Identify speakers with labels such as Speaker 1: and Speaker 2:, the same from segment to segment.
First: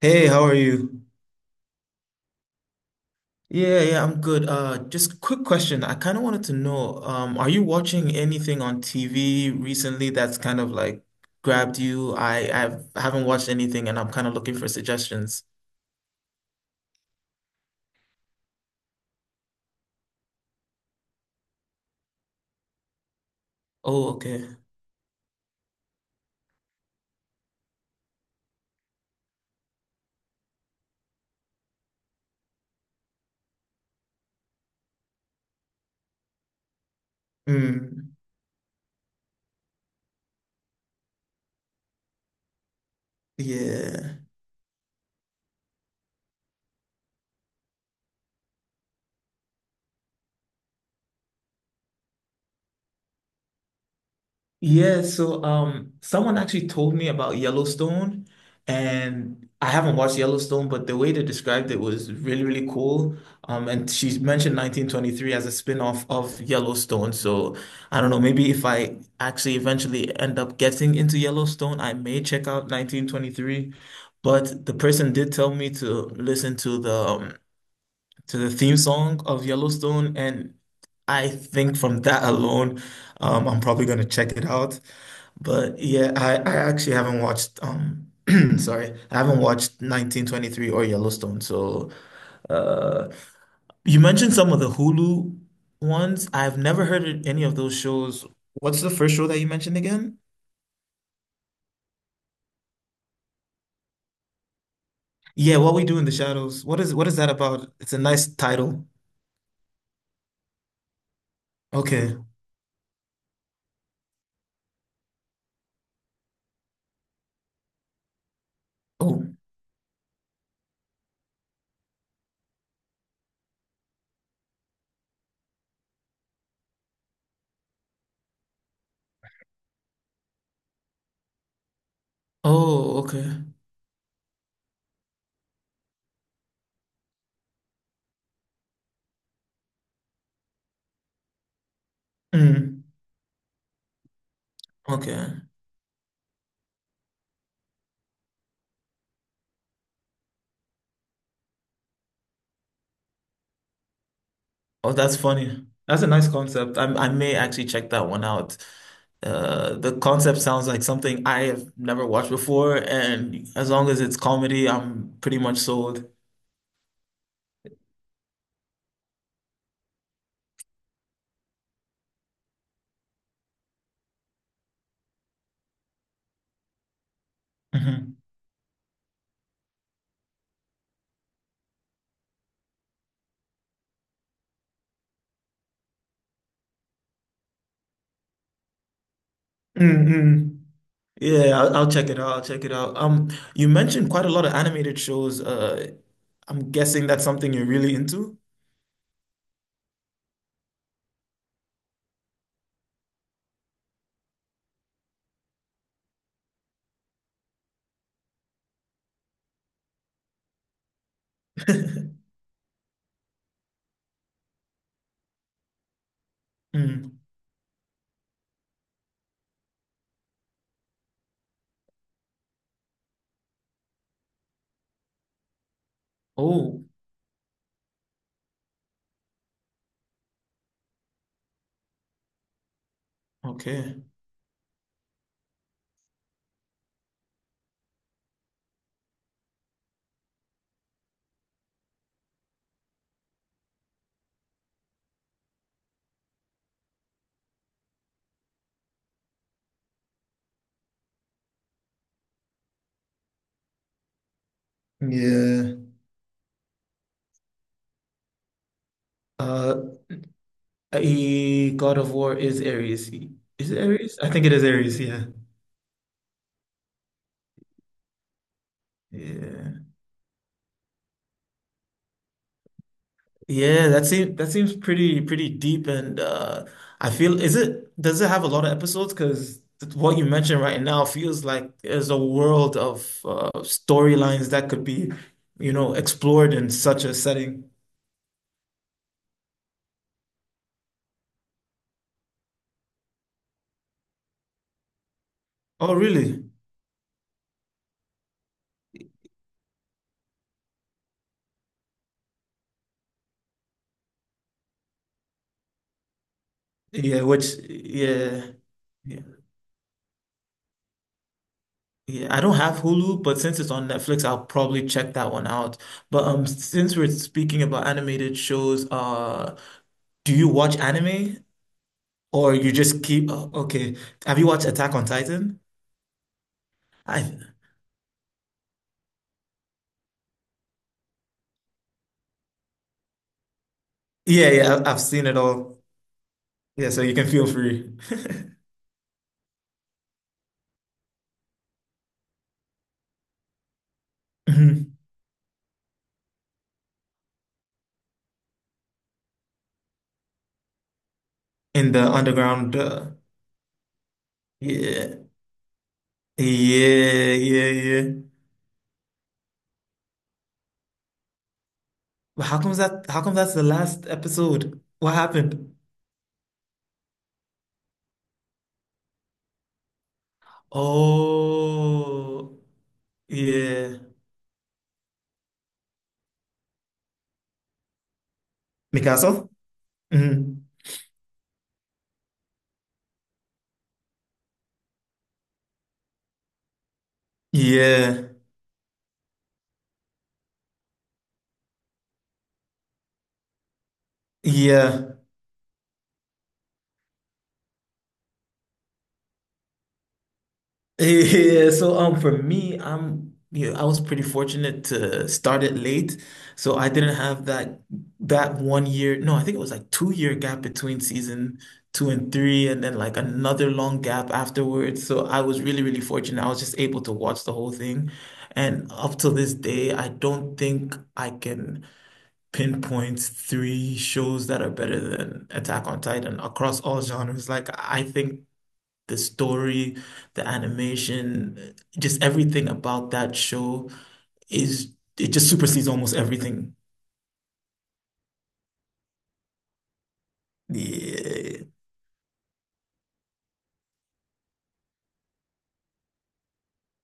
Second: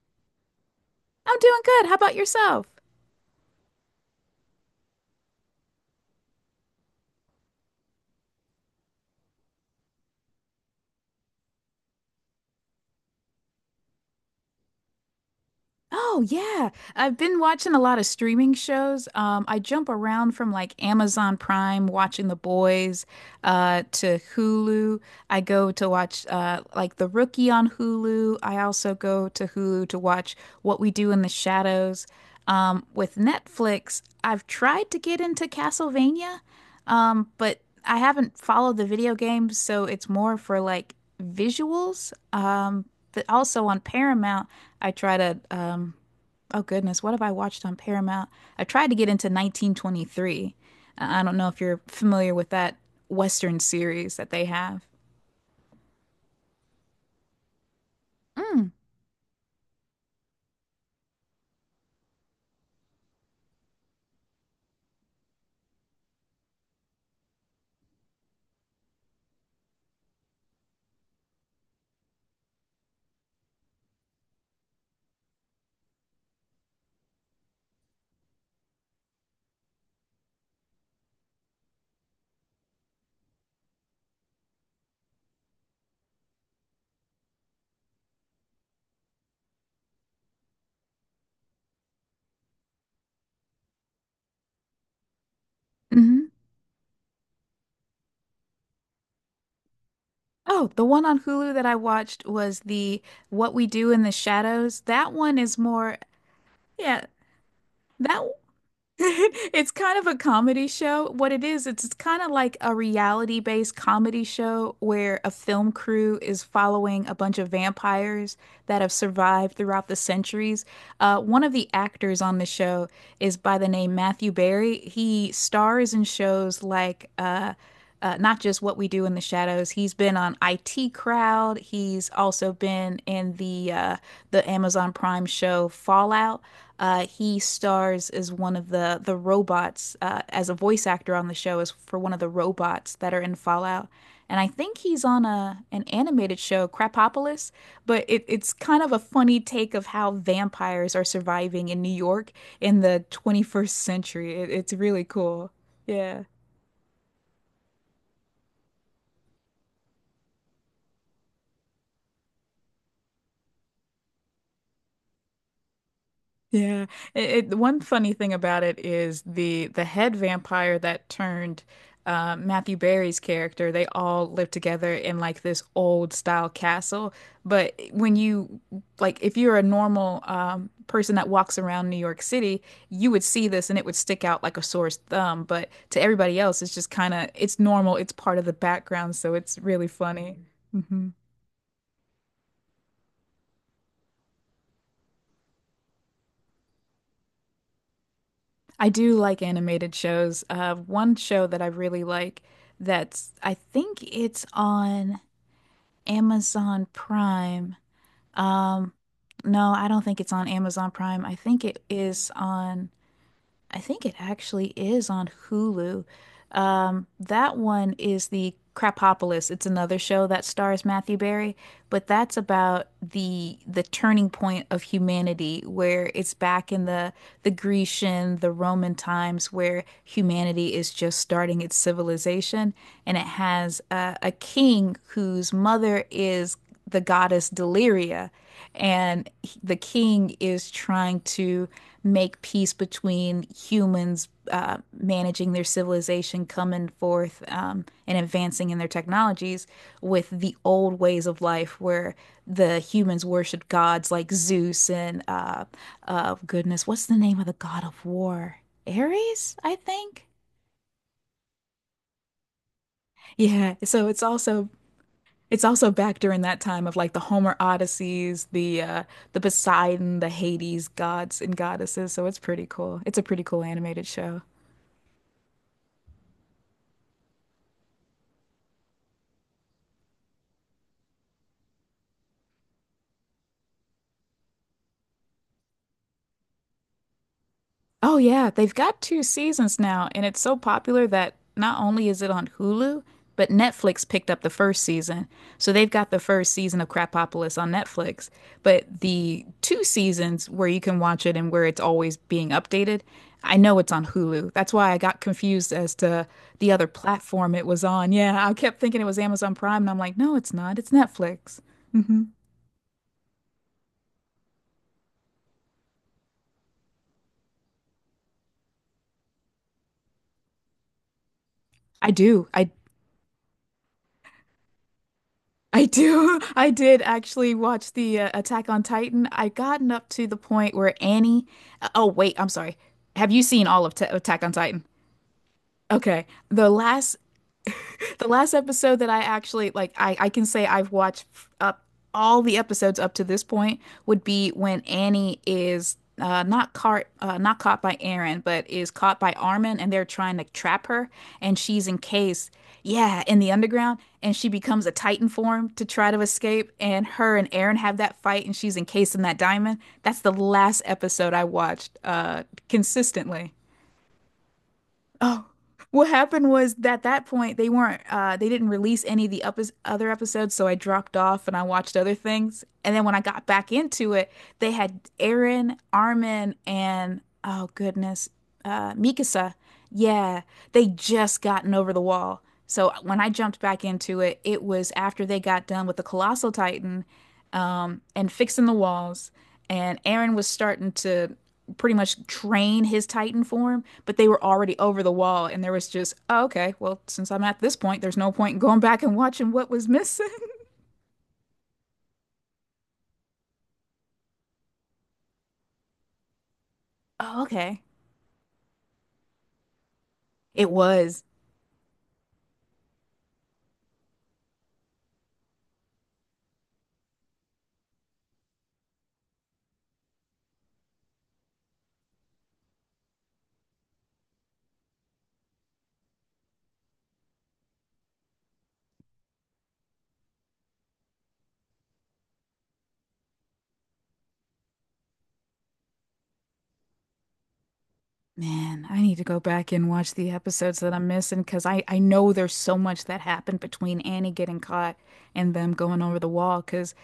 Speaker 1: Hey, how are you?
Speaker 2: I'm doing good. How about yourself?
Speaker 1: Yeah, yeah, I'm good. Just quick question. I kind of wanted to know, are you watching anything on TV recently that's kind of like grabbed you? I haven't watched anything and I'm kind of looking for suggestions.
Speaker 2: Oh yeah, I've been watching a lot of streaming shows. I jump around from like Amazon Prime, watching The Boys,
Speaker 1: Oh,
Speaker 2: to
Speaker 1: okay.
Speaker 2: Hulu. I go to watch like The Rookie on Hulu. I also go to Hulu to watch What We Do in the Shadows. With Netflix, I've tried to get into Castlevania, but I
Speaker 1: Mm,
Speaker 2: haven't followed the video games, so it's more for like visuals. But also on
Speaker 1: yeah.
Speaker 2: Paramount. I try to oh goodness, what have I watched on Paramount? I tried to get into 1923. I don't know if you're familiar with that Western series that they have.
Speaker 1: Yeah, so someone actually told me about Yellowstone,
Speaker 2: Mm.
Speaker 1: and I haven't watched Yellowstone, but the way they described it was really, really cool. And she mentioned 1923 as a spin-off of Yellowstone. So I don't know, maybe if I actually eventually end up getting into Yellowstone, I may check out 1923. But the person did tell me to listen to the to the theme song of Yellowstone, and I think from that alone, I'm probably gonna check it out. But yeah, I actually haven't watched sorry, I haven't watched 1923 or Yellowstone. So uh you mentioned some of the Hulu ones.
Speaker 2: Hmm.
Speaker 1: I've never heard of any of those shows. What's the first show that you mentioned again?
Speaker 2: Oh, the one on Hulu that I watched was the What We Do in the Shadows. That one is
Speaker 1: Yeah, What We
Speaker 2: more,
Speaker 1: Do in the Shadows. What is
Speaker 2: yeah,
Speaker 1: what is that about? It's a
Speaker 2: that
Speaker 1: nice title.
Speaker 2: it's kind of a comedy show. What it is, it's
Speaker 1: Okay.
Speaker 2: kind of like a reality-based comedy show where a film crew is following a bunch of vampires that have
Speaker 1: Oh.
Speaker 2: survived throughout the centuries. One of the actors on the show is by the name Matthew Berry. He stars in shows like not just What We Do in the Shadows. He's been on IT Crowd. He's also
Speaker 1: Oh,
Speaker 2: been
Speaker 1: okay.
Speaker 2: in the Amazon Prime show Fallout. He stars as one of the robots as a voice actor on the show as for one of the
Speaker 1: Mm.
Speaker 2: robots that are in Fallout. And I think he's on
Speaker 1: Okay.
Speaker 2: a an animated show, Crapopolis, but it's kind of a funny take of how vampires are surviving in New York in the 21st century. It's
Speaker 1: Oh,
Speaker 2: really
Speaker 1: that's
Speaker 2: cool.
Speaker 1: funny. That's a
Speaker 2: Yeah.
Speaker 1: nice concept. I may actually check that one out. The concept sounds like something I have never watched before, and as long as it's comedy, I'm pretty much sold.
Speaker 2: Yeah. One funny thing about it is the head vampire that turned Matthew Barry's character. They all live together in like this old style castle. But
Speaker 1: Hmm.
Speaker 2: when you like if you're a normal person that walks around New York City, you would see this and it would stick out like a sore thumb. But to everybody else, it's just kind of it's normal. It's part of the background, so it's really funny.
Speaker 1: Mm. Yeah, I'll check it out. I'll check it out. You mentioned quite a lot of animated shows. I'm guessing that's something you're really into.
Speaker 2: I do like animated shows. One show that I really like, that's I think it's on Amazon Prime. Um, no, I don't think it's on Amazon Prime. I think it actually is on Hulu.
Speaker 1: Mm.
Speaker 2: That one is the Crapopolis. It's another show that stars Matthew Berry, but that's about the turning point of humanity, where it's back
Speaker 1: Oh,
Speaker 2: in the Grecian, the Roman times, where humanity is just starting its civilization, and it has
Speaker 1: okay.
Speaker 2: a king whose mother is the goddess Deliria, and the king is trying to make peace between humans, managing their civilization, coming forth, and advancing in their technologies with the old ways of life where the humans worshiped gods like Zeus and,
Speaker 1: Yeah.
Speaker 2: goodness, what's the name of the god of war? Ares, I
Speaker 1: Uh,
Speaker 2: think.
Speaker 1: God of War is Ares. Is
Speaker 2: Yeah,
Speaker 1: it
Speaker 2: so
Speaker 1: Ares?
Speaker 2: it's
Speaker 1: I think it is
Speaker 2: also
Speaker 1: Ares, yeah.
Speaker 2: it's also back during that time of like the Homer Odysseys, the
Speaker 1: Yeah.
Speaker 2: Poseidon, the Hades gods and goddesses, so it's pretty cool. It's a pretty cool
Speaker 1: Yeah,
Speaker 2: animated
Speaker 1: that seems
Speaker 2: show.
Speaker 1: that seems pretty pretty deep, and I feel is it does it have a lot of episodes? Because what you mentioned right now feels like there's a world of storylines that could be, you know, explored in such a setting.
Speaker 2: Oh yeah, they've got two seasons now, and it's so popular that not only is it on Hulu, but Netflix picked up the first season. So they've
Speaker 1: Oh,
Speaker 2: got the
Speaker 1: really?
Speaker 2: first season of Crapopolis on Netflix, but the two seasons where you can watch it and where it's always being updated, I know it's on Hulu. That's why I got confused as to the other
Speaker 1: Yeah,
Speaker 2: platform
Speaker 1: which,
Speaker 2: it was on. Yeah,
Speaker 1: yeah.
Speaker 2: I kept thinking it was
Speaker 1: Yeah.
Speaker 2: Amazon Prime, and I'm like, no, it's not. It's Netflix. Hmm.
Speaker 1: Yeah, I don't have Hulu, but since it's on Netflix, I'll probably check that one out. But since we're speaking about animated shows, do you watch anime?
Speaker 2: I do.
Speaker 1: Or
Speaker 2: I
Speaker 1: you just keep, oh, okay. Have you watched Attack on Titan?
Speaker 2: I do. I did
Speaker 1: I,
Speaker 2: actually watch the Attack on Titan. I gotten up to the point where Annie. Uh, oh wait, I'm sorry. Have you seen all of Ta Attack
Speaker 1: yeah,
Speaker 2: on
Speaker 1: yeah,
Speaker 2: Titan?
Speaker 1: I've seen it all.
Speaker 2: Okay, the
Speaker 1: Yeah, so you
Speaker 2: last
Speaker 1: can feel free.
Speaker 2: the last episode that I actually, like, I can say I've watched up all the episodes up to this point, would be when
Speaker 1: Mhm.
Speaker 2: Annie is not caught not caught by Aaron, but is caught by Armin, and they're trying to trap her, and she's
Speaker 1: In the
Speaker 2: encased,
Speaker 1: underground,
Speaker 2: yeah, in the underground, and she becomes a
Speaker 1: yeah,
Speaker 2: Titan form to try to escape, and
Speaker 1: yeah,
Speaker 2: her and
Speaker 1: yeah,
Speaker 2: Aaron have
Speaker 1: yeah.
Speaker 2: that fight, and she's encased in that diamond. That's the last episode I watched
Speaker 1: But how come
Speaker 2: consistently.
Speaker 1: that's the last episode? What
Speaker 2: Oh,
Speaker 1: happened?
Speaker 2: what happened was that at that point they weren't they didn't release any of the up other episodes, so I dropped off and I watched other
Speaker 1: Oh,
Speaker 2: things. And then when I got back
Speaker 1: yeah.
Speaker 2: into it, they had Aaron, Armin, and oh goodness,
Speaker 1: Mikasa?
Speaker 2: Mikasa. Yeah,
Speaker 1: Mhm.
Speaker 2: they just gotten over the wall. So when I jumped back into it, it was after they got done with the Colossal Titan
Speaker 1: Yeah,
Speaker 2: and fixing the walls. And Aaron was starting to pretty much train his Titan form, but they were already over the
Speaker 1: yeah.
Speaker 2: wall. And there was just, oh, okay, well, since I'm at this point, there's no point in going back and watching what was missing.
Speaker 1: Yeah, so for me, I'm yeah, I was pretty fortunate to start it late. So I didn't
Speaker 2: Oh,
Speaker 1: have
Speaker 2: okay.
Speaker 1: that one year. No, I think it was like 2-year gap
Speaker 2: It
Speaker 1: between
Speaker 2: was
Speaker 1: season two and three, and then like another long gap afterwards. So I was really, really fortunate. I was just able to watch the whole thing. And up till this day, I don't think I can pinpoint three shows that are better than Attack on Titan across all genres. Like I think the story, the animation, just everything about that show is it just supersedes almost everything.
Speaker 2: man, I need to go back and watch the episodes that I'm missing
Speaker 1: Yeah.
Speaker 2: because I know there's so much that happened between Annie getting caught and them going over the wall. Because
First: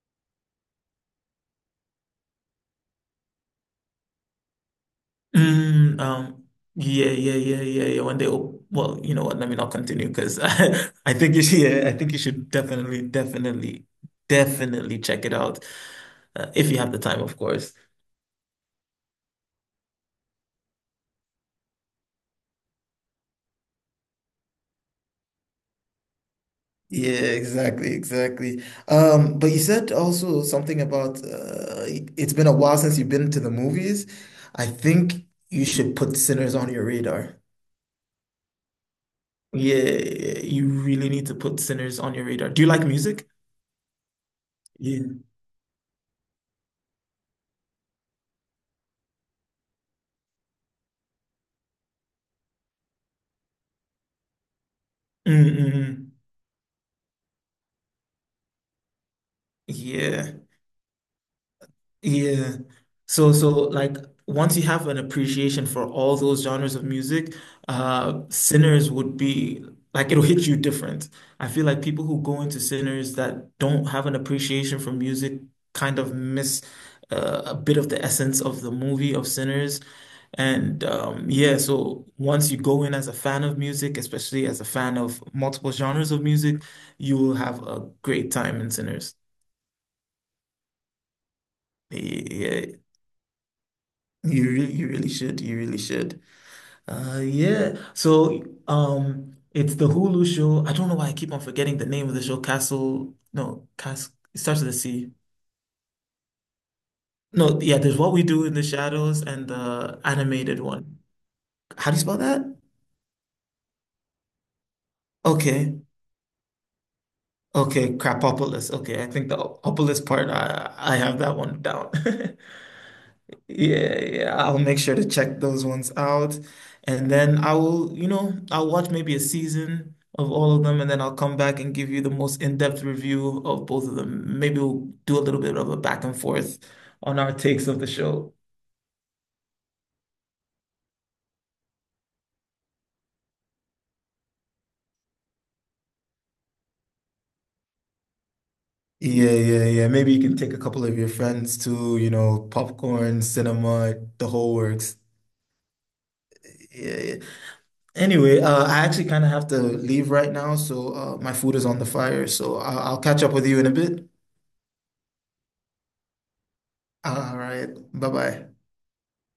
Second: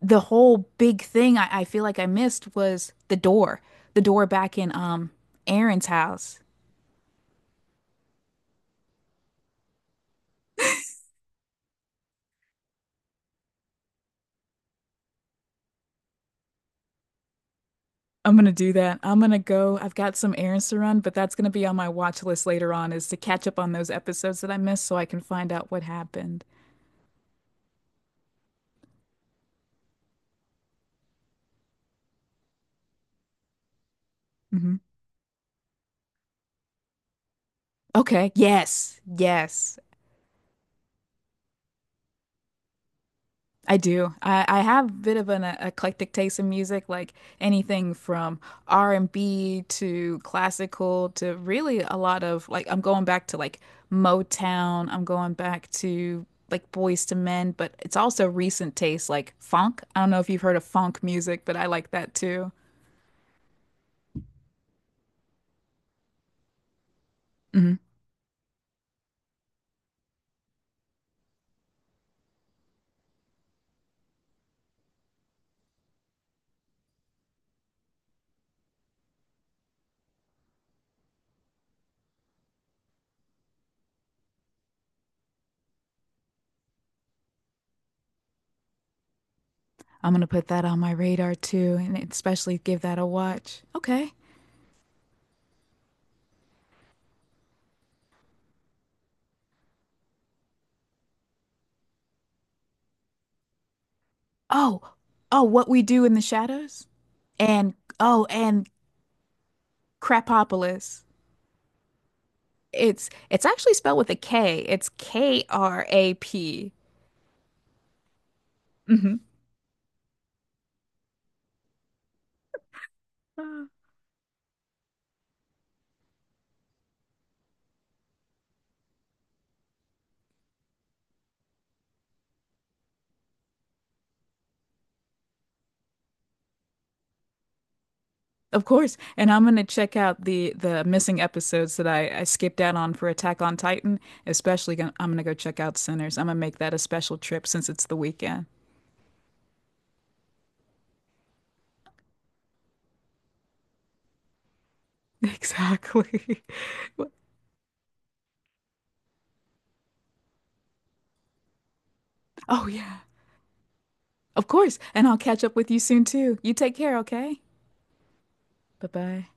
Speaker 2: the whole big thing I feel like I missed was the door back in Aaron's
Speaker 1: Mm,
Speaker 2: house.
Speaker 1: um, yeah, yeah, yeah, yeah, yeah. When they op well, you know what? Let me not continue because I think you should, yeah, I think you should definitely, definitely, definitely check it out if you have the time, of course.
Speaker 2: I'm gonna do that. I'm gonna go. I've got some errands to run, but that's gonna be on my watch list later on is to catch up on those episodes that I missed so I can find out what happened.
Speaker 1: Yeah, exactly, exactly. But you said also something about it's been a while since you've been to the movies. I
Speaker 2: Hmm.
Speaker 1: think you should put Sinners on your radar.
Speaker 2: Okay. Yes. Yes.
Speaker 1: Yeah, you really need to put Sinners on your radar. Do you like music?
Speaker 2: I do. I have a
Speaker 1: Yeah.
Speaker 2: bit of an eclectic taste in music, like anything from R&B to classical to really a lot of like I'm going back to like Motown, I'm going back
Speaker 1: Mm-mm.
Speaker 2: to like Boys to Men, but it's also recent taste like funk. I don't know if
Speaker 1: Yeah.
Speaker 2: you've heard of funk music, but I like that too.
Speaker 1: Yeah. So like once you have an appreciation for all those genres of music,
Speaker 2: Hmm.
Speaker 1: Sinners would be like it'll hit you different. I feel like people who go into Sinners that don't have an appreciation for music kind of miss a bit of the essence of the movie of Sinners. And yeah, so once you go in as a fan of music, especially as a fan of multiple genres of music, you will have a great time in Sinners.
Speaker 2: I'm gonna put that on my radar too, and especially
Speaker 1: Yeah.
Speaker 2: give that a watch. Okay.
Speaker 1: You really should. You really should. Yeah. So, it's the Hulu show. I don't know why I keep on forgetting the name of the show. Castle. No, Cast. It starts with a
Speaker 2: Oh,
Speaker 1: C.
Speaker 2: oh, What We Do in the Shadows,
Speaker 1: No,
Speaker 2: and
Speaker 1: yeah. There's What We
Speaker 2: oh,
Speaker 1: Do in the
Speaker 2: and
Speaker 1: Shadows and the animated one.
Speaker 2: Crapopolis.
Speaker 1: How do you spell that?
Speaker 2: It's actually spelled with a K. It's K
Speaker 1: Okay.
Speaker 2: R A P.
Speaker 1: Okay. Crapopolis. Okay. I
Speaker 2: Mhm.
Speaker 1: think the opolis part. I have that one down.
Speaker 2: Ah.
Speaker 1: Yeah, yeah, I'll make sure to check those ones out. And then I will, you know, I'll watch maybe a season of all of them, and then I'll come back and give you the most in-depth review of both of them. Maybe we'll do a little bit of a back and forth on our takes of the show.
Speaker 2: Of course. And I'm gonna check out the missing episodes that I skipped out on for Attack on Titan. Especially gonna, I'm gonna go check out Sinners. I'm gonna make that a special trip since it's the weekend.
Speaker 1: Yeah, yeah, yeah. Maybe you can take a couple of your friends to, you know, popcorn, cinema, the whole works.
Speaker 2: Exactly.
Speaker 1: Yeah, yeah. Anyway, I actually kind of have to leave right now, so my food is on the fire. So
Speaker 2: Oh yeah.
Speaker 1: I'll catch up with you in a bit.
Speaker 2: Of course. And I'll catch up with you soon too. You take care,
Speaker 1: All
Speaker 2: okay?
Speaker 1: right. Bye-bye.
Speaker 2: Bye-bye.